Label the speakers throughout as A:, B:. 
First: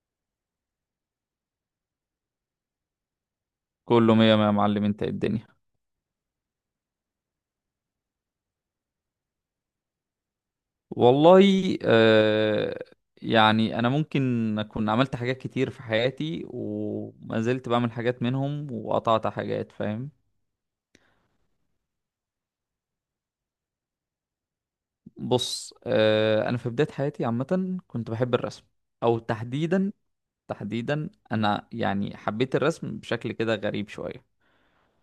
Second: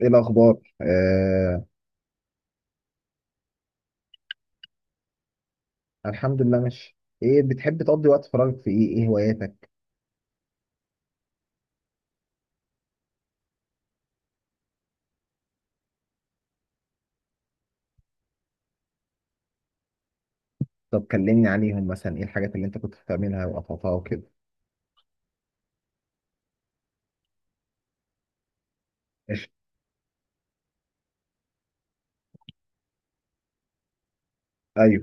A: ايه الاخبار؟
B: كله مية مية يا معلم، انت ايه الدنيا؟
A: الحمد لله، ماشي. ايه بتحب تقضي وقت فراغك في ايه؟ ايه هواياتك؟
B: والله، آه يعني انا ممكن اكون عملت حاجات كتير في حياتي، وما زلت بعمل حاجات منهم وقطعت حاجات، فاهم.
A: طب كلمني عليهم، مثلا ايه الحاجات اللي انت كنت بتعملها وقطعتها وكده؟
B: بص، آه، انا في بداية حياتي عامة كنت بحب الرسم، او
A: ماشي.
B: تحديدا. انا يعني حبيت الرسم بشكل كده غريب شوية.
A: ايوه.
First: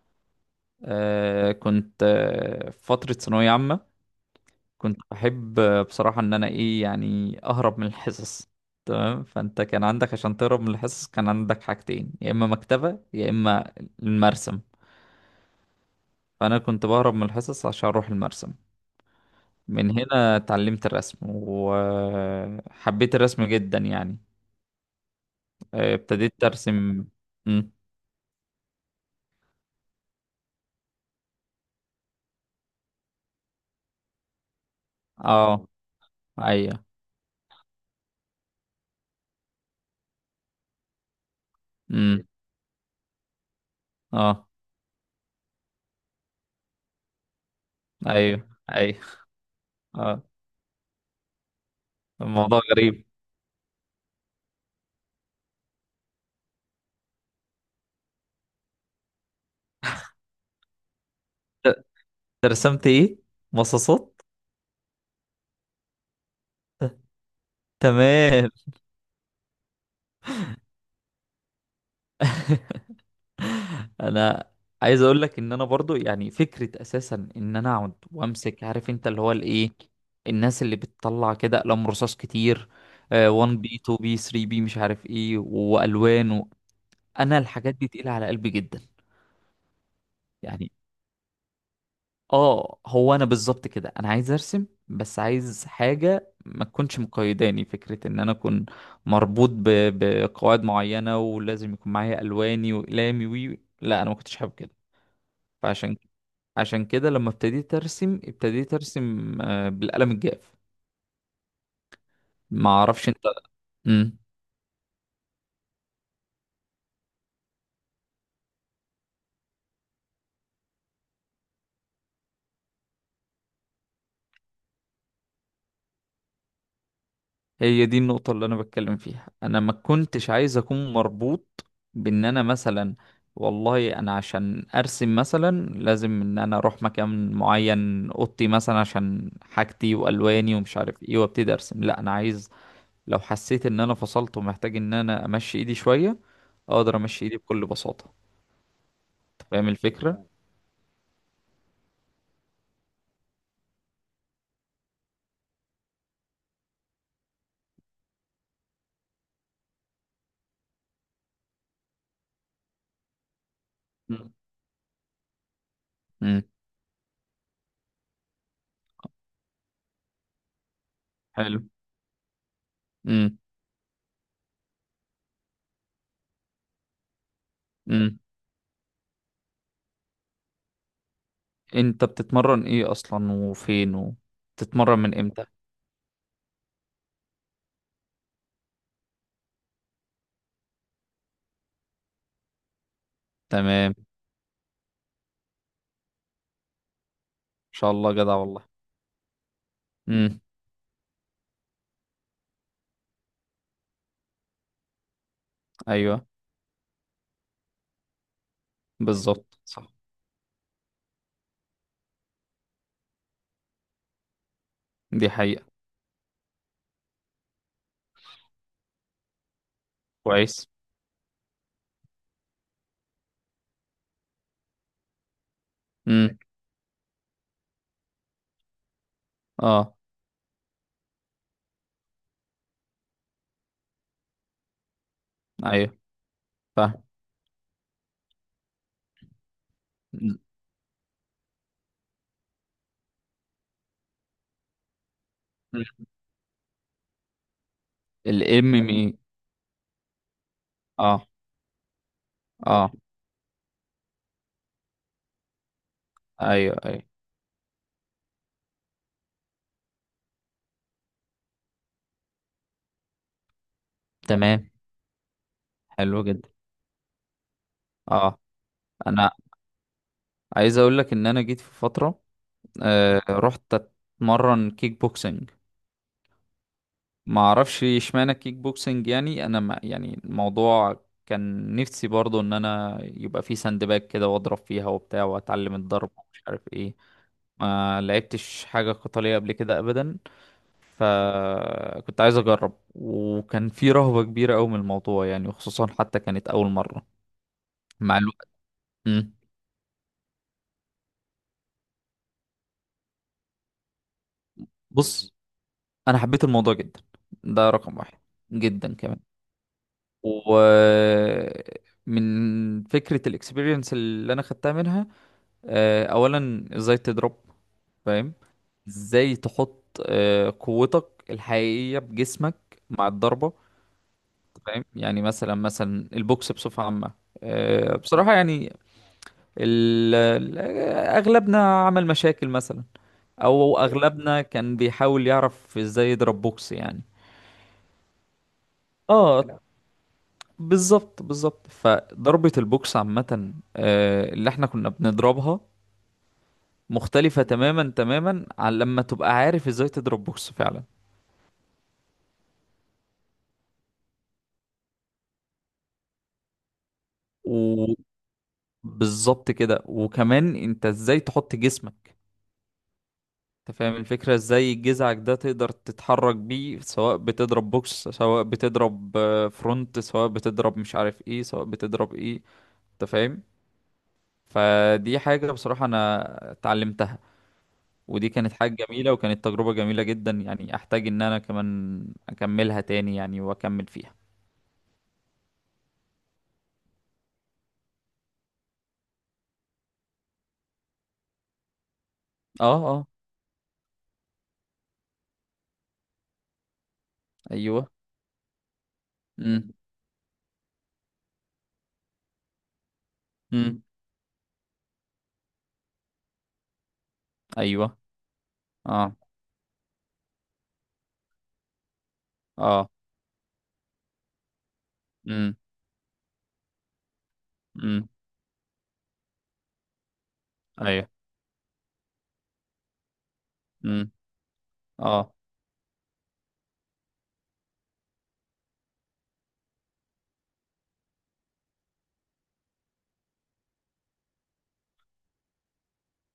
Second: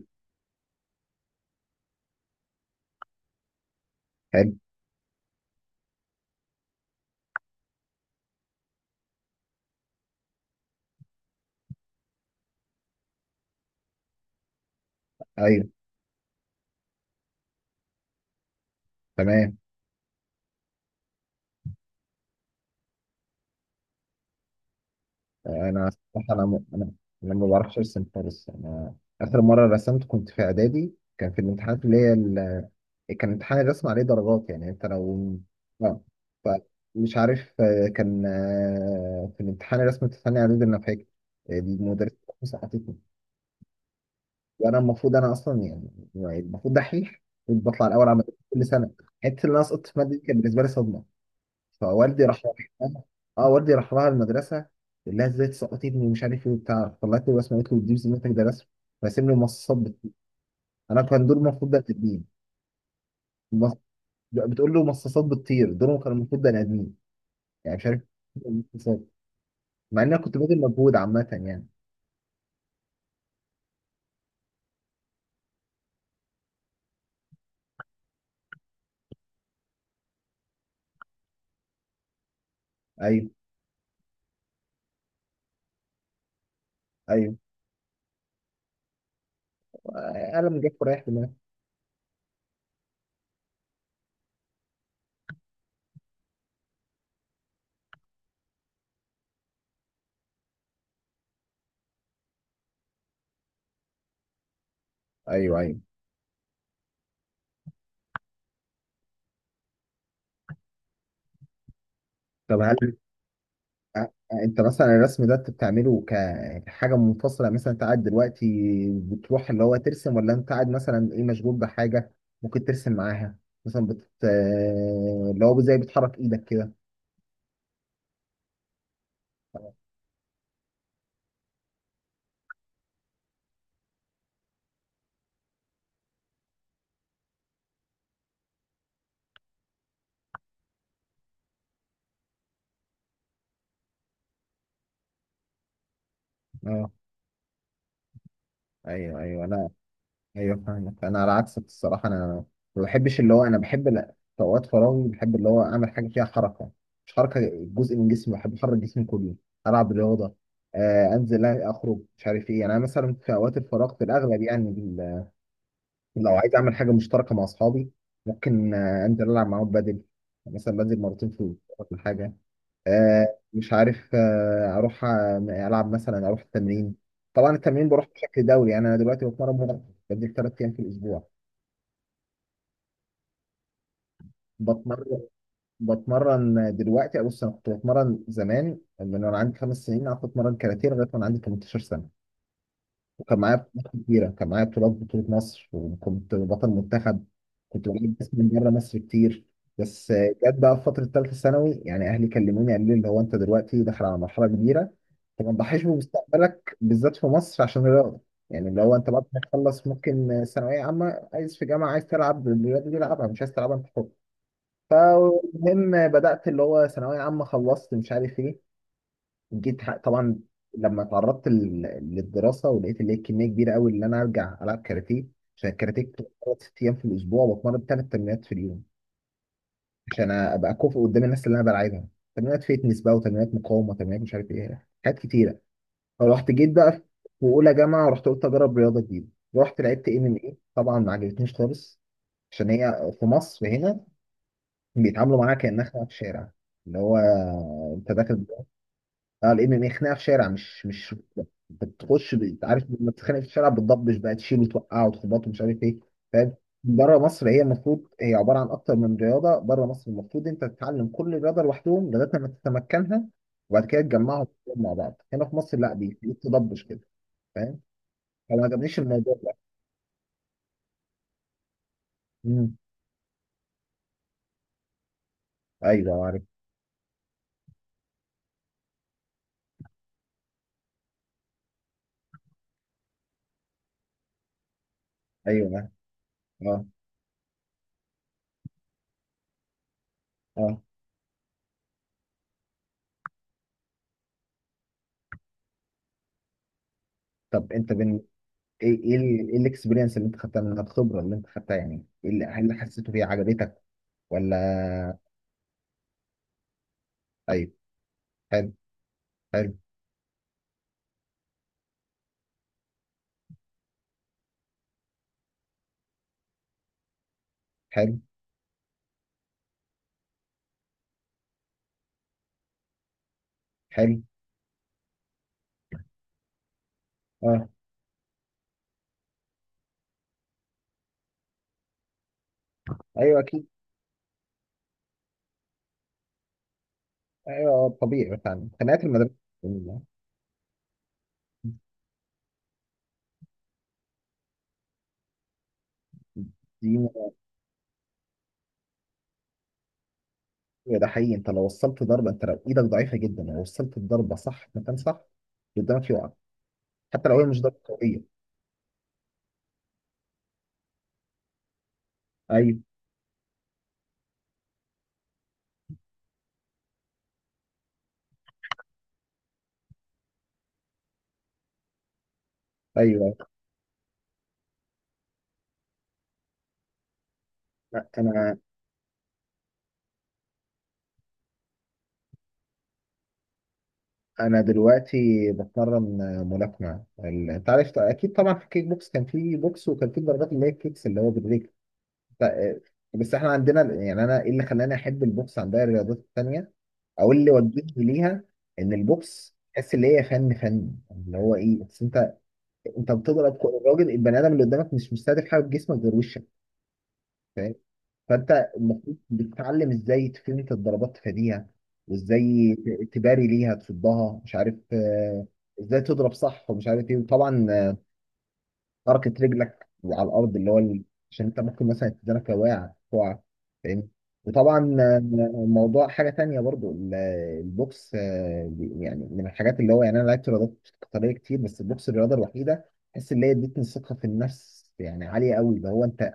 B: كنت في فترة ثانوية عامة
A: حلو.
B: كنت بحب، بصراحة، ان انا ايه، يعني اهرب من الحصص. تمام، فانت كان عندك عشان تهرب من الحصص كان عندك حاجتين، يا اما مكتبة يا اما المرسم.
A: ايوه.
B: فانا كنت بهرب من الحصص عشان اروح المرسم.
A: تمام.
B: من هنا اتعلمت الرسم وحبيت الرسم جدا يعني.
A: انا الصراحه
B: ابتديت
A: انا م- انا
B: ارسم.
A: انا ما
B: مم.
A: بعرفش ارسم خالص. انا اخر مره رسمت كنت في اعدادي، كان في الامتحانات اللي هي كان امتحان الرسم عليه درجات، يعني انت لو...
B: اه.
A: اه. ف-
B: ايوه.
A: مش عارف، كان في الامتحان الرسم الثاني اعدادي، انا فاكر المدرسة
B: مم.
A: حطيتني.
B: اه.
A: وانا المفروض، انا اصلا يعني المفروض دحيح، كنت بطلع الاول على مدرسه
B: ايوه،
A: كل سنه.
B: ايوه.
A: حته اللي انا سقطت في ماده دي
B: اه،
A: كانت بالنسبه لي صدمه. فوالدي راح.
B: الموضوع غريب.
A: اه. والدي راح لها المدرسه، قال لها ازاي تسقطي ابني ومش عارف ايه وبتاع. طلعت له رسمه قالت له دي بذمتك ده رسم؟ راسم لي مصاصات بتطير. انا كان دول المفروض بني
B: ت-
A: ادمين.
B: ترسمت ايه؟
A: مص-
B: مصاصات.
A: بتقول له مصاصات بتطير؟ دول كانوا المفروض بني ادمين، يعني مش عارف إيه
B: تمام.
A: المصاصات. مع ان انا كنت باذل مجهود عامه يعني.
B: انا عايز اقول لك ان انا برضو يعني فكره اساسا ان انا اقعد وامسك، عارف انت اللي هو الايه، الناس اللي بتطلع كده اقلام رصاص كتير،
A: ايوه،
B: 1B بي 2B بي 3B بي مش عارف ايه والوان و...
A: ايوه.
B: انا الحاجات دي تقيله على قلبي جدا
A: قلم
B: يعني.
A: جاف ورايح دماغي.
B: اه، هو انا بالظبط كده، انا عايز ارسم بس عايز حاجه ما تكونش مقيداني، فكره ان انا اكون مربوط ب... بقواعد معينه ولازم يكون معايا الواني واقلامي وي، لا انا ما كنتش حابب كده.
A: ايوه، ايوه.
B: فعشان عشان كده لما ابتديت ارسم ابتديت ارسم، بالقلم الجاف.
A: طب
B: ما
A: هل...
B: اعرفش انت.
A: أ-
B: امم
A: انت مثلا الرسم ده انت بتعمله كحاجه منفصله؟ مثلا انت قاعد دلوقتي بتروح اللي هو ترسم، ولا انت قاعد مثلا ايه مشغول بحاجه ممكن ترسم معاها؟ مثلا بت آه، اللي هو زي بتحرك ايدك كده؟
B: هي دي النقطة اللي انا بتكلم فيها، انا ما كنتش عايز اكون مربوط بان انا مثلا، والله انا عشان ارسم مثلا لازم ان انا اروح مكان معين، اوضتي مثلا عشان حاجتي والواني ومش عارف ايه وابتدي ارسم، لا انا عايز لو حسيت ان انا فصلت ومحتاج ان انا امشي ايدي شوية
A: اه.
B: اقدر امشي ايدي بكل بساطة.
A: ايوه، ايوه.
B: أنت فاهم
A: لا.
B: الفكرة.
A: ايوه، فاهمك. انا على عكسك الصراحه، انا ما بحبش اللي هو انا بحب، لا، في اوقات فراغي بحب اللي هو اعمل حاجه فيها حركه. مش حركه جزء من جسمي، بحب احرك جسمي كله. العب رياضه، انزل اخرج مش عارف ايه. يعني انا مثلا في اوقات الفراغ في الاغلب، يعني لو
B: امم.
A: عايز اعمل حاجه مشتركه مع اصحابي ممكن انزل العب معاهم. بدل مثلا بنزل مرتين في
B: حلو.
A: الاسبوع ولا حاجه، مش عارف، اروح العب، مثلا اروح التمرين. طبعا التمرين بروح
B: امم.
A: بشكل دوري، يعني انا دلوقتي بتمرن مرة، بنزل 3 ايام في الاسبوع.
B: انت بتتمرن ايه اصلا، وفين، وبتتمرن من
A: بتمرن
B: امتى؟
A: بتمرن دلوقتي. بص، انا كنت بتمرن زمان من وانا عندي 5 سنين، قعدت اتمرن كاراتيه لغايه وانا عندي 18 سنه. وكان معايا
B: تمام،
A: بطولات
B: ان
A: كتيرة، كان معايا بطولات بطولة مصر، وكنت بطل منتخب. كنت
B: شاء الله،
A: بجيب ناس
B: جدع
A: من
B: والله.
A: بره مصر كتير. بس
B: امم.
A: جت بقى في فترة تالتة ثانوي، يعني أهلي كلموني قالوا لي اللي هو أنت دلوقتي داخل على مرحلة كبيرة، أنت ما تضحيش
B: ايوه،
A: بمستقبلك بالذات في مصر عشان الرياضة. يعني اللي هو أنت بعد ما
B: بالظبط،
A: تخلص
B: صح.
A: ممكن، ثانوية عامة عايز في جامعة، عايز تلعب الرياضة دي العبها، مش عايز تلعبها أنت حر.
B: دي حقيقة.
A: فالمهم بدأت اللي هو ثانوية عامة، خلصت مش عارف إيه. جيت طبعا
B: كويس.
A: لما اتعرضت للدراسه، ولقيت اللي هي كميه كبيره قوي ان انا ارجع العب كاراتيه. عشان الكاراتيه كنت
B: امم.
A: بتمرن 6 ايام في الاسبوع، وبتمرن 3 تمرينات في اليوم،
B: اه.
A: عشان ابقى كوفي قدام الناس اللي انا بلعبها. تمرينات فيتنس بقى، وتمرينات مقاومه، تمرينات مش عارف ايه، حاجات كتيره.
B: ايوه،
A: فرحت جيت بقى
B: فاهم.
A: في اولى جامعه، رحت قلت اجرب رياضه جديده. رحت لعبت ام ام ايه، طبعا ما عجبتنيش خالص، عشان هي في مصر هنا بيتعاملوا معاها كانها خناقه في الشارع. اللي هو انت داخل.
B: الام ام اي؟
A: اه. الام ام اي خناقه في شارع، مش
B: اه.
A: بتخش انت عارف
B: اه.
A: لما بتتخانق في الشارع بتضبش بقى، تشيل وتوقع وتخبط ومش عارف ايه. فاهم.
B: ايوه، ايوه.
A: بره مصر هي المفروض هي عباره عن اكتر من رياضه، بره مصر المفروض انت تتعلم كل رياضه لوحدهم لغايه لما تتمكنها، وبعد كده تجمعهم
B: تمام.
A: مع بعض. هنا في مصر لا،
B: حلو
A: بيخليك
B: جدا.
A: تضبش كده. فاهم.
B: اه.
A: فما عجبنيش
B: انا
A: الموضوع ده.
B: عايز اقول لك ان انا جيت في فترة،
A: امم.
B: رحت اتمرن كيك بوكسنج.
A: ايوه. عارف.
B: ما اعرفش اشمعنى كيك بوكسنج، يعني انا ما يعني الموضوع كان نفسي برضو ان انا يبقى في ساند باج كده واضرب فيها وبتاع واتعلم
A: ايوه.
B: الضرب ومش عارف
A: اه.
B: ايه. ما لعبتش حاجة قتالية قبل كده ابدا،
A: اه.
B: فكنت عايز اجرب، وكان في رهبة كبيرة قوي من الموضوع يعني، وخصوصا حتى كانت اول مرة.
A: طب انت
B: مع
A: بين...
B: الوقت.
A: ايه ايه
B: مم.
A: ال- ايه الاكسبيرينس اللي انت خدتها منها، الخبره اللي انت خدتها، يعني ايه اللي هل حسيته هي عجبتك ولا؟
B: بص، انا حبيت الموضوع جدا، ده
A: ايوه.
B: رقم واحد.
A: حلو،
B: جدا كمان.
A: حلو،
B: و من فكرة الاكسبيرينس اللي انا خدتها منها، اولا ازاي تضرب.
A: حلو،
B: فاهم. ازاي تحط قوتك الحقيقية بجسمك مع الضربة.
A: حلو.
B: فاهم يعني. مثلا البوكس بصفة عامة،
A: اه.
B: بصراحة يعني، ال- ال- اغلبنا عمل مشاكل مثلا،
A: ايوه. اكيد.
B: او اغلبنا كان بيحاول يعرف ازاي يضرب بوكس يعني.
A: ايوه. طبيعي مثلا خناقات المدرسه
B: اه، بالظبط بالظبط. فضربة البوكس عامة، اللي احنا كنا بنضربها
A: دي.
B: مختلفة تماما عن لما تبقى عارف ازاي تضرب بوكس فعلا.
A: ده حقيقي. انت لو وصلت ضربه، انت لو ايدك ضعيفه جدا لو وصلت الضربه صح في مكان صح، اللي قدامك يقع. حتى لو هي مش ضربه قويه.
B: وبالظبط كده. وكمان انت ازاي تحط جسمك،
A: ايوه،
B: انت فاهم الفكرة، ازاي جذعك ده تقدر تتحرك بيه، سواء بتضرب بوكس، سواء بتضرب فرونت، سواء بتضرب مش عارف ايه، سواء بتضرب ايه، انت
A: ايوه.
B: فاهم. فدي حاجة بصراحة انا اتعلمتها، ودي كانت
A: انا
B: حاجة جميلة، وكانت تجربة جميلة جدا يعني. احتاج ان انا كمان اكملها تاني يعني واكمل فيها.
A: انا دلوقتي بتمرن ملاكمه. انت عارف اكيد طبعا في الكيك بوكس كان في بوكس وكان في ضربات، اللي هي الكيكس اللي هو بالرجل. ف-
B: اه. اه.
A: بس احنا عندنا، يعني انا ايه اللي خلاني احب البوكس عن باقي الرياضات التانيه، او اللي
B: ايوه.
A: وجهني ليها؟ ان البوكس
B: امم.
A: تحس اللي هي فن، فن اللي هو ايه بس؟ انت بتضرب الراجل البني ادم اللي قدامك مش مستهدف حاجه في جسمك غير وشك. فاهم.
B: ايوه.
A: فانت
B: اه.
A: المفروض بتتعلم ازاي تفنت الضربات، تفاديها، وازاي
B: اه.
A: تباري ليها، تصدها، مش عارف
B: امم.
A: ازاي تضرب صح ومش عارف ايه. وطبعا
B: امم.
A: حركة رجلك على الأرض، اللي هو
B: ايوه.
A: عشان أنت ممكن مثلا تدرك واقع تقع. فاهم.
B: امم.
A: وطبعا
B: اه.
A: موضوع حاجة تانية برضو، البوكس يعني من الحاجات اللي هو، يعني أنا لعبت رياضات قتالية كتير، بس البوكس الرياضة الوحيدة بحس اللي هي ادتني ثقة في النفس يعني عالية قوي. اللي هو أنت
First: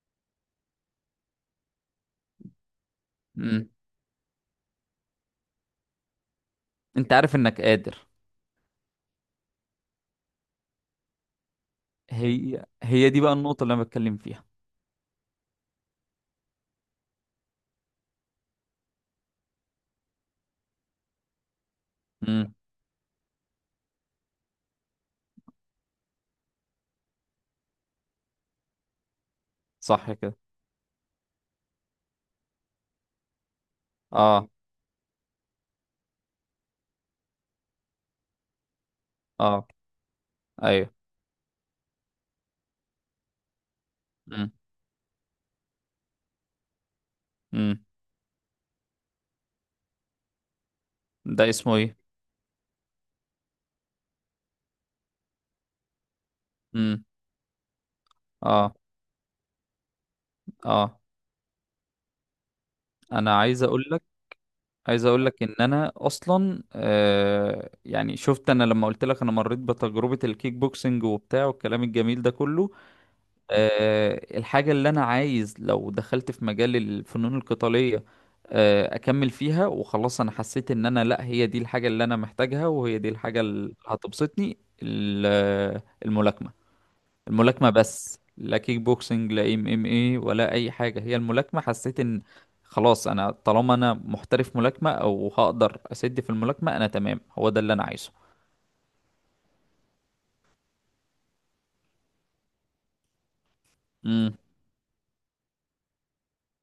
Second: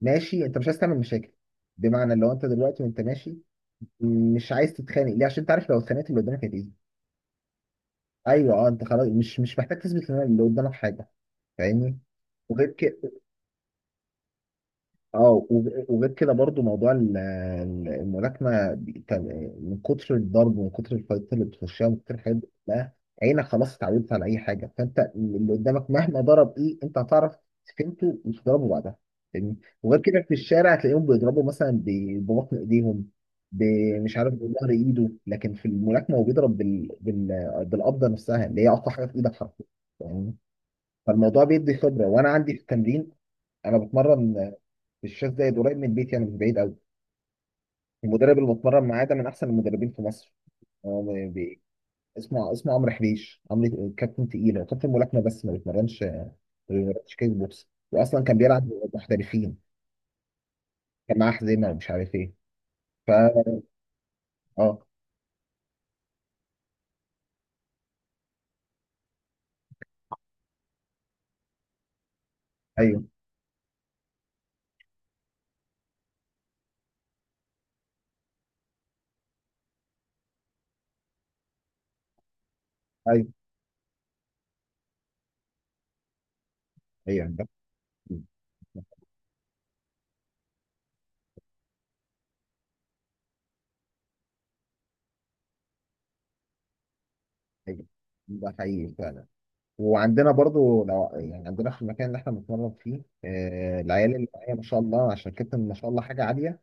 A: ماشي، أنت مش عايز تعمل مشاكل، بمعنى لو أنت دلوقتي وأنت ماشي
B: امم.
A: مش عايز تتخانق ليه؟ عشان أنت عارف لو اتخانقت اللي قدامك هتأذي.
B: انت عارف انك قادر.
A: أيوه، أه. أنت خلاص مش محتاج تثبت اللي قدامك حاجة. فاهمني؟ وغير
B: هي
A: كده.
B: دي بقى النقطة اللي انا بتكلم فيها.
A: اه. وغير كده برضو موضوع الملاكمه، من كتر الضرب، ومن كتر الفايتات اللي بتخشها، ومن كتر الحاجات دي
B: امم.
A: كلها، عينك خلاص اتعودت على اي حاجه. فانت اللي قدامك مهما ضرب ايه انت هتعرف فهمته وتضربه بعدها. فاهمني؟ وغير
B: صح
A: كده في
B: كده.
A: الشارع هتلاقيهم بيضربوا مثلا ببطن ايديهم، ب- مش عارف
B: اه.
A: بظهر ايده، لكن في الملاكمه هو بيضرب بالقبضه نفسها اللي هي اقوى حاجه في ايدك حرفيا.
B: اه.
A: فاهمني؟
B: ايوه.
A: فالموضوع بيدي خبره. وانا عندي في التمرين، انا
B: امم.
A: بتمرن الشاذ زايد قريب من البيت، يعني مش بعيد قوي.
B: امم.
A: المدرب اللي بتمرن معاه ده من احسن المدربين في مصر. هو
B: ده اسمه ايه؟
A: اسمه عمرو حبيش. عمرو كابتن تقيل، هو كابتن ملاكمه بس ما بيتمرنش ما
B: امم.
A: بيتمرنش كيك بوكس، واصلا كان بيلعب
B: اه.
A: محترفين،
B: اه.
A: كان معاه حزينه ومش عارف ايه.
B: انا
A: فا
B: عايز اقول لك،
A: اه.
B: عايز اقول لك ان انا اصلا، آه، يعني شفت انا لما قلت لك انا مريت بتجربة الكيك بوكسنج وبتاع والكلام الجميل ده كله،
A: ايوه،
B: الحاجة اللي أنا عايز لو دخلت في مجال الفنون القتالية، أكمل فيها وخلاص. أنا حسيت إن أنا لأ، هي دي الحاجة اللي أنا محتاجها وهي دي
A: ايوه،
B: الحاجة اللي هتبسطني، الملاكمة.
A: ايوه. ده
B: الملاكمة بس،
A: حقيقي.
B: لا كيك بوكسنج لا ام ام اي ولا أي حاجة، هي الملاكمة، حسيت إن خلاص أنا طالما أنا محترف ملاكمة أو هقدر أسد في الملاكمة أنا تمام، هو ده اللي أنا
A: ايوه،
B: عايزه.
A: ده حقيقي فعلا. وعندنا برضو، لو يعني عندنا في المكان اللي احنا بنتمرن فيه، العيال اللي
B: امم.
A: معايا ما شاء الله، عشان كابتن ما شاء الله حاجه عاليه.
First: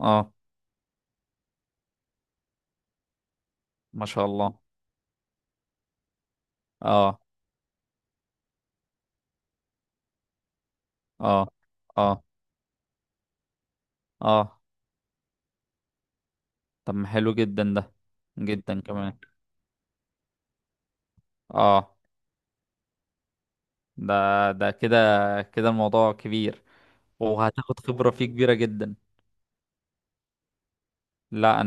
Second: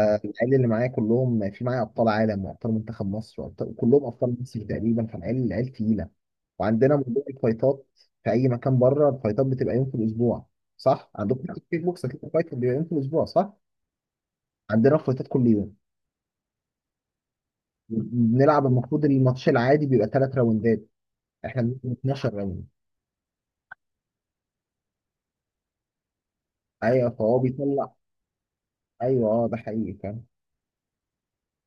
B: اه،
A: اللي معايا كلهم، في معايا ابطال عالم وابطال منتخب مصر وابطال كلهم
B: ما شاء
A: ابطال
B: الله.
A: مصر تقريبا. فالعيال تقيله. وعندنا
B: اه.
A: موضوع الفايتات، في اي مكان بره الفايتات بتبقى يوم في الاسبوع، صح؟ عندكم
B: اه.
A: في الكيك بوكس
B: اه.
A: اكيد الفايت بيبقى يوم في الاسبوع، صح؟
B: اه.
A: عندنا الفايتات كل يوم.
B: طب ما حلو جدا ده.
A: بنلعب،
B: جدا
A: المفروض
B: كمان.
A: الماتش العادي بيبقى 3 راوندات، احنا بنلعب
B: اه،
A: 12 راوند.
B: ده، ده كده الموضوع كبير،
A: ايوه، فهو
B: وهتاخد
A: بيطلع.
B: خبرة فيه كبيرة جدا.
A: ايوه، اه، ده حقيقي.
B: لا.